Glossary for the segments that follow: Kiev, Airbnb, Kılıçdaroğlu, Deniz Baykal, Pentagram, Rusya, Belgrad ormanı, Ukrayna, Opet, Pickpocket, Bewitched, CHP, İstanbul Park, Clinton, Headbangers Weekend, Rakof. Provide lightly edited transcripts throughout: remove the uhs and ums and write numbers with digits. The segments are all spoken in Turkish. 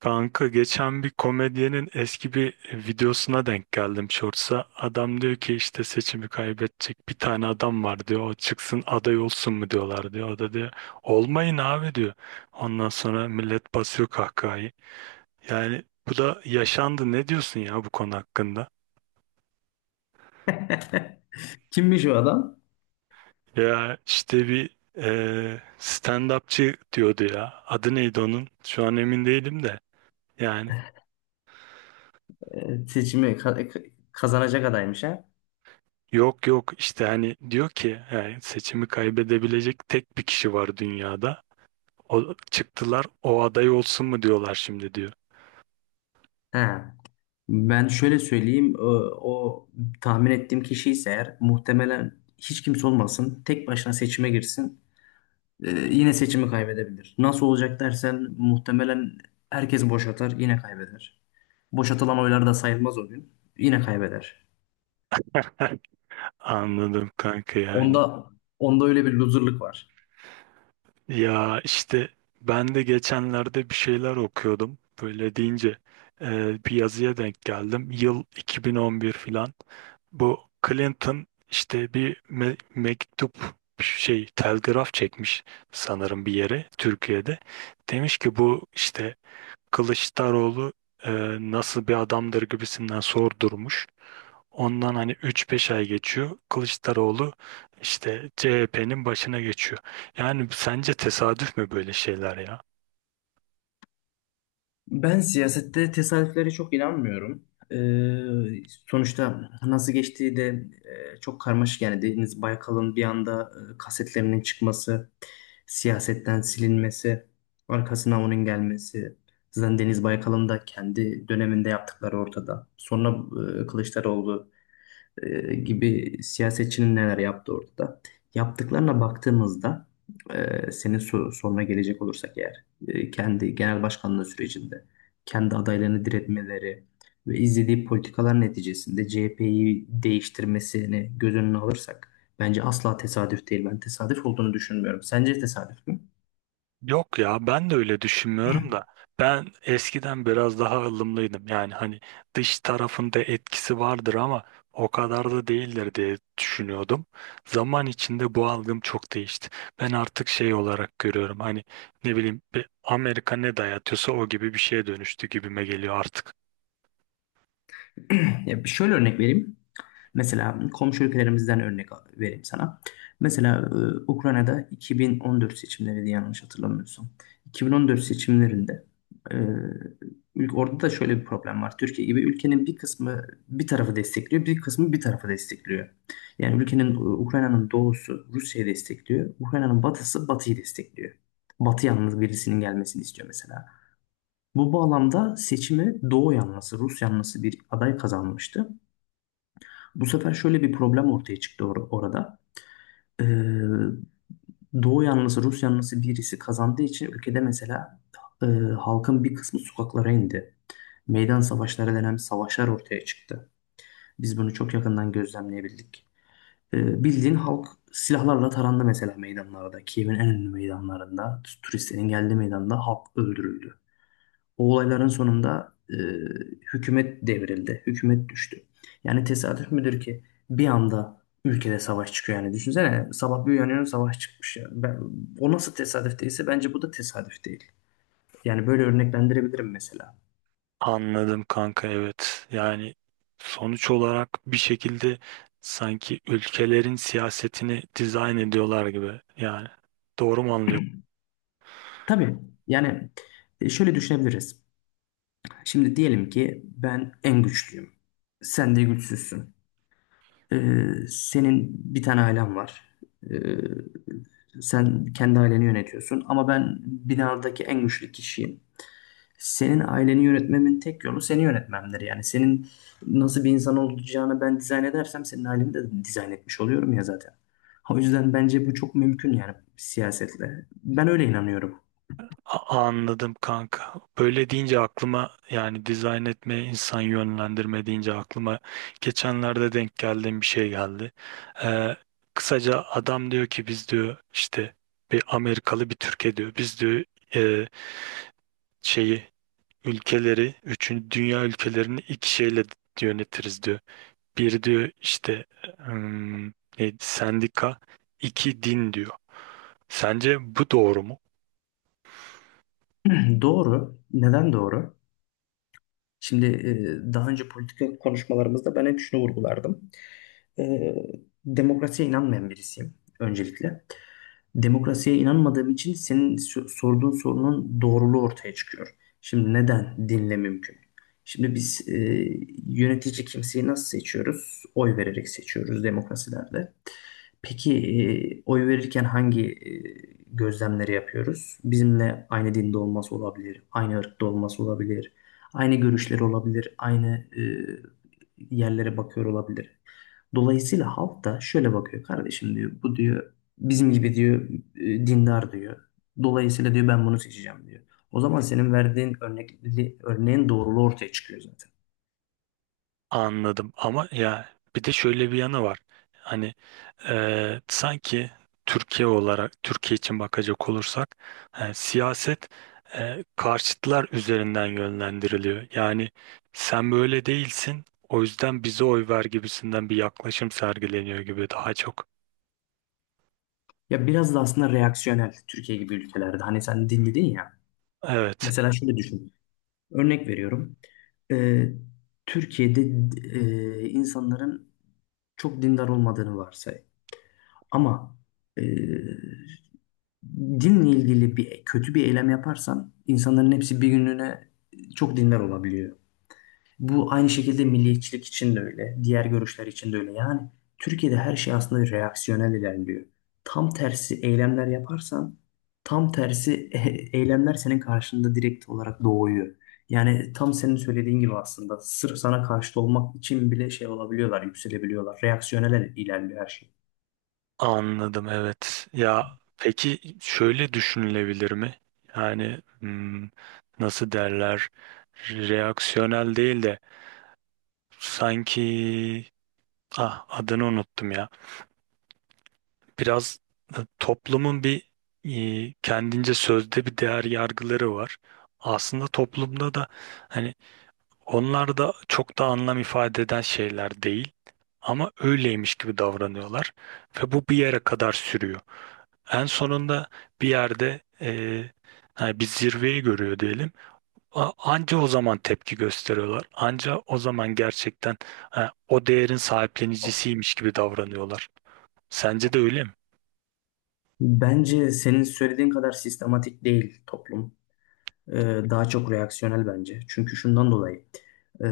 Kanka geçen bir komedyenin eski bir videosuna denk geldim Shorts'a. Adam diyor ki işte seçimi kaybedecek bir tane adam var diyor. O çıksın aday olsun mu diyorlar diyor. O da diyor olmayın abi diyor. Ondan sonra millet basıyor kahkahayı. Yani bu da yaşandı. Ne diyorsun ya bu konu hakkında? Kimmiş o adam? Ya işte bir stand-upçı diyordu ya. Adı neydi onun? Şu an emin değilim de. Yani Seçimi kazanacak adaymış ha? yok yok işte hani diyor ki yani seçimi kaybedebilecek tek bir kişi var dünyada. O çıktılar o aday olsun mu diyorlar şimdi diyor. Ha. Ben şöyle söyleyeyim, o, o tahmin ettiğim kişi ise eğer muhtemelen hiç kimse olmasın, tek başına seçime girsin, yine seçimi kaybedebilir. Nasıl olacak dersen muhtemelen herkes boşatar, yine kaybeder. Boşatılan oylar da sayılmaz o gün, yine kaybeder. Anladım kanka yani. Onda onda öyle bir loserlık var. Ya işte ben de geçenlerde bir şeyler okuyordum. Böyle deyince e, bir yazıya denk geldim. Yıl 2011 filan. Bu Clinton işte bir me- mektup şey telgraf çekmiş sanırım bir yere Türkiye'de. Demiş ki bu işte Kılıçdaroğlu e, nasıl bir adamdır gibisinden sordurmuş. Ondan hani üç beş ay geçiyor. Kılıçdaroğlu işte CHP'nin başına geçiyor. Yani sence tesadüf mü böyle şeyler ya? Ben siyasette tesadüflere çok inanmıyorum. Sonuçta nasıl geçtiği de çok karmaşık. Yani Deniz Baykal'ın bir anda kasetlerinin çıkması, siyasetten silinmesi, arkasına onun gelmesi. Zaten Deniz Baykal'ın da kendi döneminde yaptıkları ortada. Sonra Kılıçdaroğlu gibi siyasetçinin neler yaptığı ortada. Yaptıklarına baktığımızda senin soruna gelecek olursak eğer kendi genel başkanlığı sürecinde kendi adaylarını diretmeleri ve izlediği politikalar neticesinde CHP'yi değiştirmesini göz önüne alırsak bence asla tesadüf değil. Ben tesadüf olduğunu düşünmüyorum. Sence tesadüf mü? Yok ya ben de öyle düşünmüyorum da ben eskiden biraz daha ılımlıydım, yani hani dış tarafında etkisi vardır ama o kadar da değildir diye düşünüyordum. Zaman içinde bu algım çok değişti. Ben artık şey olarak görüyorum, hani ne bileyim bir Amerika ne dayatıyorsa o gibi bir şeye dönüştü gibime geliyor artık. Ya bir şöyle örnek vereyim. Mesela komşu ülkelerimizden örnek vereyim sana. Mesela Ukrayna'da 2014 seçimleriydi, yanlış hatırlamıyorsam. 2014 seçimlerinde e, orada da şöyle bir problem var. Türkiye gibi ülkenin bir kısmı bir tarafı destekliyor, bir kısmı bir tarafı destekliyor. Yani Ukrayna'nın doğusu Rusya'yı destekliyor, Ukrayna'nın batısı Batı'yı destekliyor. Batı yalnız birisinin gelmesini istiyor mesela. Bu bağlamda seçimi Doğu yanlısı, Rus yanlısı bir aday kazanmıştı. Bu sefer şöyle bir problem ortaya çıktı orada. Ee, Doğu yanlısı, Rus yanlısı birisi kazandığı için ülkede mesela e, halkın bir kısmı sokaklara indi. Meydan savaşları denen savaşlar ortaya çıktı. Biz bunu çok yakından gözlemleyebildik. Bildiğin halk silahlarla tarandı mesela meydanlarda. Kiev'in en ünlü meydanlarında, turistlerin geldiği meydanda halk öldürüldü. O olayların sonunda hükümet devrildi. Hükümet düştü. Yani tesadüf müdür ki bir anda ülkede savaş çıkıyor yani. Düşünsene, sabah bir uyanıyorum, savaş çıkmış yani. Ben, o nasıl tesadüf değilse bence bu da tesadüf değil. Yani böyle örneklendirebilirim mesela. Anladım kanka, evet. Yani sonuç olarak bir şekilde sanki ülkelerin siyasetini dizayn ediyorlar gibi. Yani doğru mu anlıyorum? Tabii yani şöyle düşünebiliriz. Şimdi diyelim ki ben en güçlüyüm. Sen de güçsüzsün. Ee, Senin bir tane ailen var. Ee, Sen kendi aileni yönetiyorsun ama ben binadaki en güçlü kişiyim. Senin aileni yönetmemin tek yolu seni yönetmemdir. Yani senin nasıl bir insan olacağını ben dizayn edersem senin aileni de dizayn etmiş oluyorum ya zaten. O yüzden bence bu çok mümkün yani siyasetle. Ben öyle inanıyorum. Anladım kanka. Böyle deyince aklıma, yani dizayn etme, insan yönlendirme deyince aklıma geçenlerde denk geldiğim bir şey geldi. Ee, kısaca adam diyor ki biz diyor işte bir Amerikalı bir Türkiye diyor. Biz diyor e, şeyi ülkeleri, üçüncü dünya ülkelerini iki şeyle yönetiriz diyor. Bir diyor işte, hmm, neydi, sendika, iki din diyor. Sence bu doğru mu? Doğru. Neden doğru? Şimdi daha önce politika konuşmalarımızda ben hep şunu vurgulardım. E, Demokrasiye inanmayan birisiyim öncelikle. Demokrasiye inanmadığım için senin sorduğun sorunun doğruluğu ortaya çıkıyor. Şimdi neden dinle mümkün? Şimdi biz yönetici kimseyi nasıl seçiyoruz? Oy vererek seçiyoruz demokrasilerde. Peki oy verirken hangi gözlemleri yapıyoruz? Bizimle aynı dinde olması olabilir, aynı ırkta olması olabilir, aynı görüşleri olabilir, aynı yerlere bakıyor olabilir. Dolayısıyla halk da şöyle bakıyor: kardeşim diyor, bu diyor bizim gibi diyor, dindar diyor. Dolayısıyla diyor ben bunu seçeceğim diyor. O zaman senin verdiğin örneğin doğruluğu ortaya çıkıyor zaten. Anladım ama ya bir de şöyle bir yanı var. Hani sanki Türkiye olarak Türkiye için bakacak olursak siyaset karşıtlar üzerinden yönlendiriliyor. Yani sen böyle değilsin, o yüzden bize oy ver gibisinden bir yaklaşım sergileniyor gibi daha çok. Ya biraz da aslında reaksiyonel Türkiye gibi ülkelerde. Hani sen din dedin ya. Evet, Mesela şöyle düşün. Örnek veriyorum. Ee, Türkiye'de insanların çok dindar olmadığını varsay. Ama e, dinle ilgili bir kötü bir eylem yaparsan insanların hepsi bir günlüğüne çok dindar olabiliyor. Bu aynı şekilde milliyetçilik için de öyle, diğer görüşler için de öyle. Yani Türkiye'de her şey aslında reaksiyonel ilerliyor. Tam tersi eylemler yaparsan, tam tersi eylemler senin karşında direkt olarak doğuyor. Yani tam senin söylediğin gibi aslında sırf sana karşıt olmak için bile şey olabiliyorlar, yükselebiliyorlar. Reaksiyonel ilerliyor her şey. anladım, evet. Ya peki şöyle düşünülebilir mi? Yani nasıl derler, reaksiyonel değil de sanki, ah adını unuttum ya. Biraz toplumun bir kendince sözde bir değer yargıları var. Aslında toplumda da hani onlar da çok da anlam ifade eden şeyler değil ama öyleymiş gibi davranıyorlar ve bu bir yere kadar sürüyor. En sonunda bir yerde hani bir zirveyi görüyor diyelim. Anca o zaman tepki gösteriyorlar. Anca o zaman gerçekten ha, o değerin sahiplenicisiymiş gibi davranıyorlar. Sence de öyle mi? Bence senin söylediğin kadar sistematik değil toplum. e, Daha çok reaksiyonel bence. Çünkü şundan dolayı, e,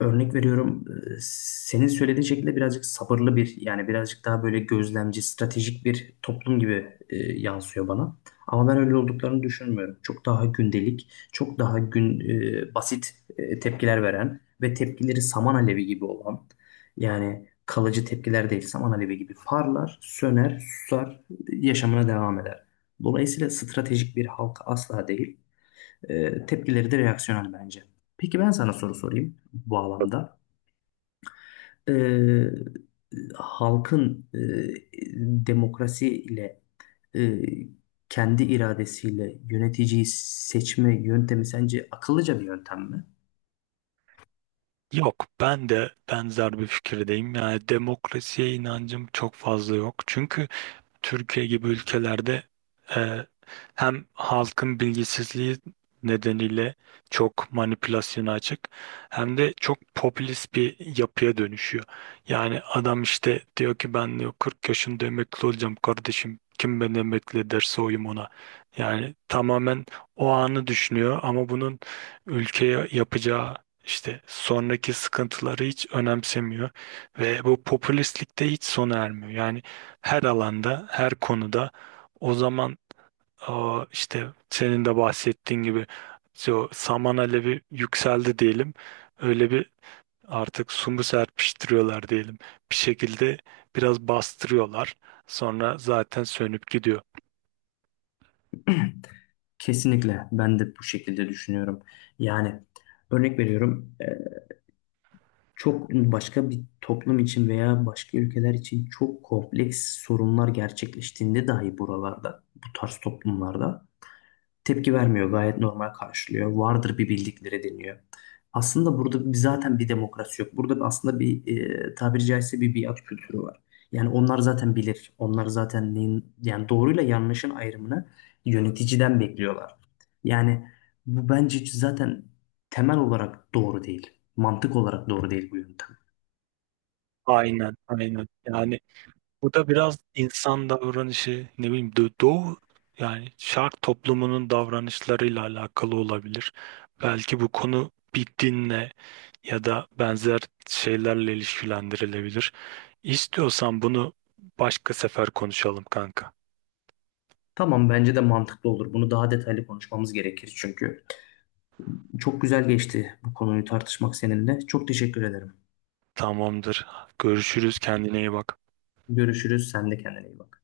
örnek veriyorum, e, senin söylediğin şekilde birazcık sabırlı bir, yani birazcık daha böyle gözlemci, stratejik bir toplum gibi yansıyor bana. Ama ben öyle olduklarını düşünmüyorum. Çok daha gündelik, çok daha gün e, basit tepkiler veren ve tepkileri saman alevi gibi olan, yani kalıcı tepkiler değil, saman alevi gibi parlar, söner, susar, yaşamına devam eder. Dolayısıyla stratejik bir halk asla değil. Tepkileri de reaksiyonel bence. Peki ben sana soru sorayım bu bağlamda. E, Halkın demokrasiyle e, kendi iradesiyle yöneticiyi seçme yöntemi sence akıllıca bir yöntem mi? Yok, ben de benzer bir fikirdeyim. Yani demokrasiye inancım çok fazla yok. Çünkü Türkiye gibi ülkelerde e, hem halkın bilgisizliği nedeniyle çok manipülasyona açık, hem de çok popülist bir yapıya dönüşüyor. Yani adam işte diyor ki ben diyor 40 yaşında emekli olacağım kardeşim. Kim beni emekli ederse oyum ona. Yani tamamen o anı düşünüyor ama bunun ülkeye yapacağı işte sonraki sıkıntıları hiç önemsemiyor ve bu popülistlikte hiç sona ermiyor. Yani her alanda, her konuda, o zaman, işte senin de bahsettiğin gibi, saman alevi yükseldi diyelim. Öyle bir artık sumu serpiştiriyorlar diyelim. Bir şekilde biraz bastırıyorlar. Sonra zaten sönüp gidiyor. Kesinlikle ben de bu şekilde düşünüyorum. Yani örnek veriyorum, çok başka bir toplum için veya başka ülkeler için çok kompleks sorunlar gerçekleştiğinde dahi buralarda, bu tarz toplumlarda tepki vermiyor, gayet normal karşılıyor. Vardır bir bildikleri deniyor. Aslında burada bir, zaten bir demokrasi yok. Burada aslında bir tabiri caizse bir biat kültürü var. Yani onlar zaten bilir. Onlar zaten neyin, yani doğruyla yanlışın ayrımını yöneticiden bekliyorlar. Yani bu bence zaten temel olarak doğru değil. Mantık olarak doğru değil bu yöntem. Aynen, aynen. Yani bu da biraz insan davranışı, ne bileyim, doğu yani şark toplumunun davranışlarıyla alakalı olabilir. Belki bu konu bir dinle ya da benzer şeylerle ilişkilendirilebilir. İstiyorsan bunu başka sefer konuşalım kanka. Tamam, bence de mantıklı olur. Bunu daha detaylı konuşmamız gerekir çünkü. Çok güzel geçti bu konuyu tartışmak seninle. Çok teşekkür ederim. Tamamdır. Görüşürüz. Kendine iyi bak. Görüşürüz. Sen de kendine iyi bak.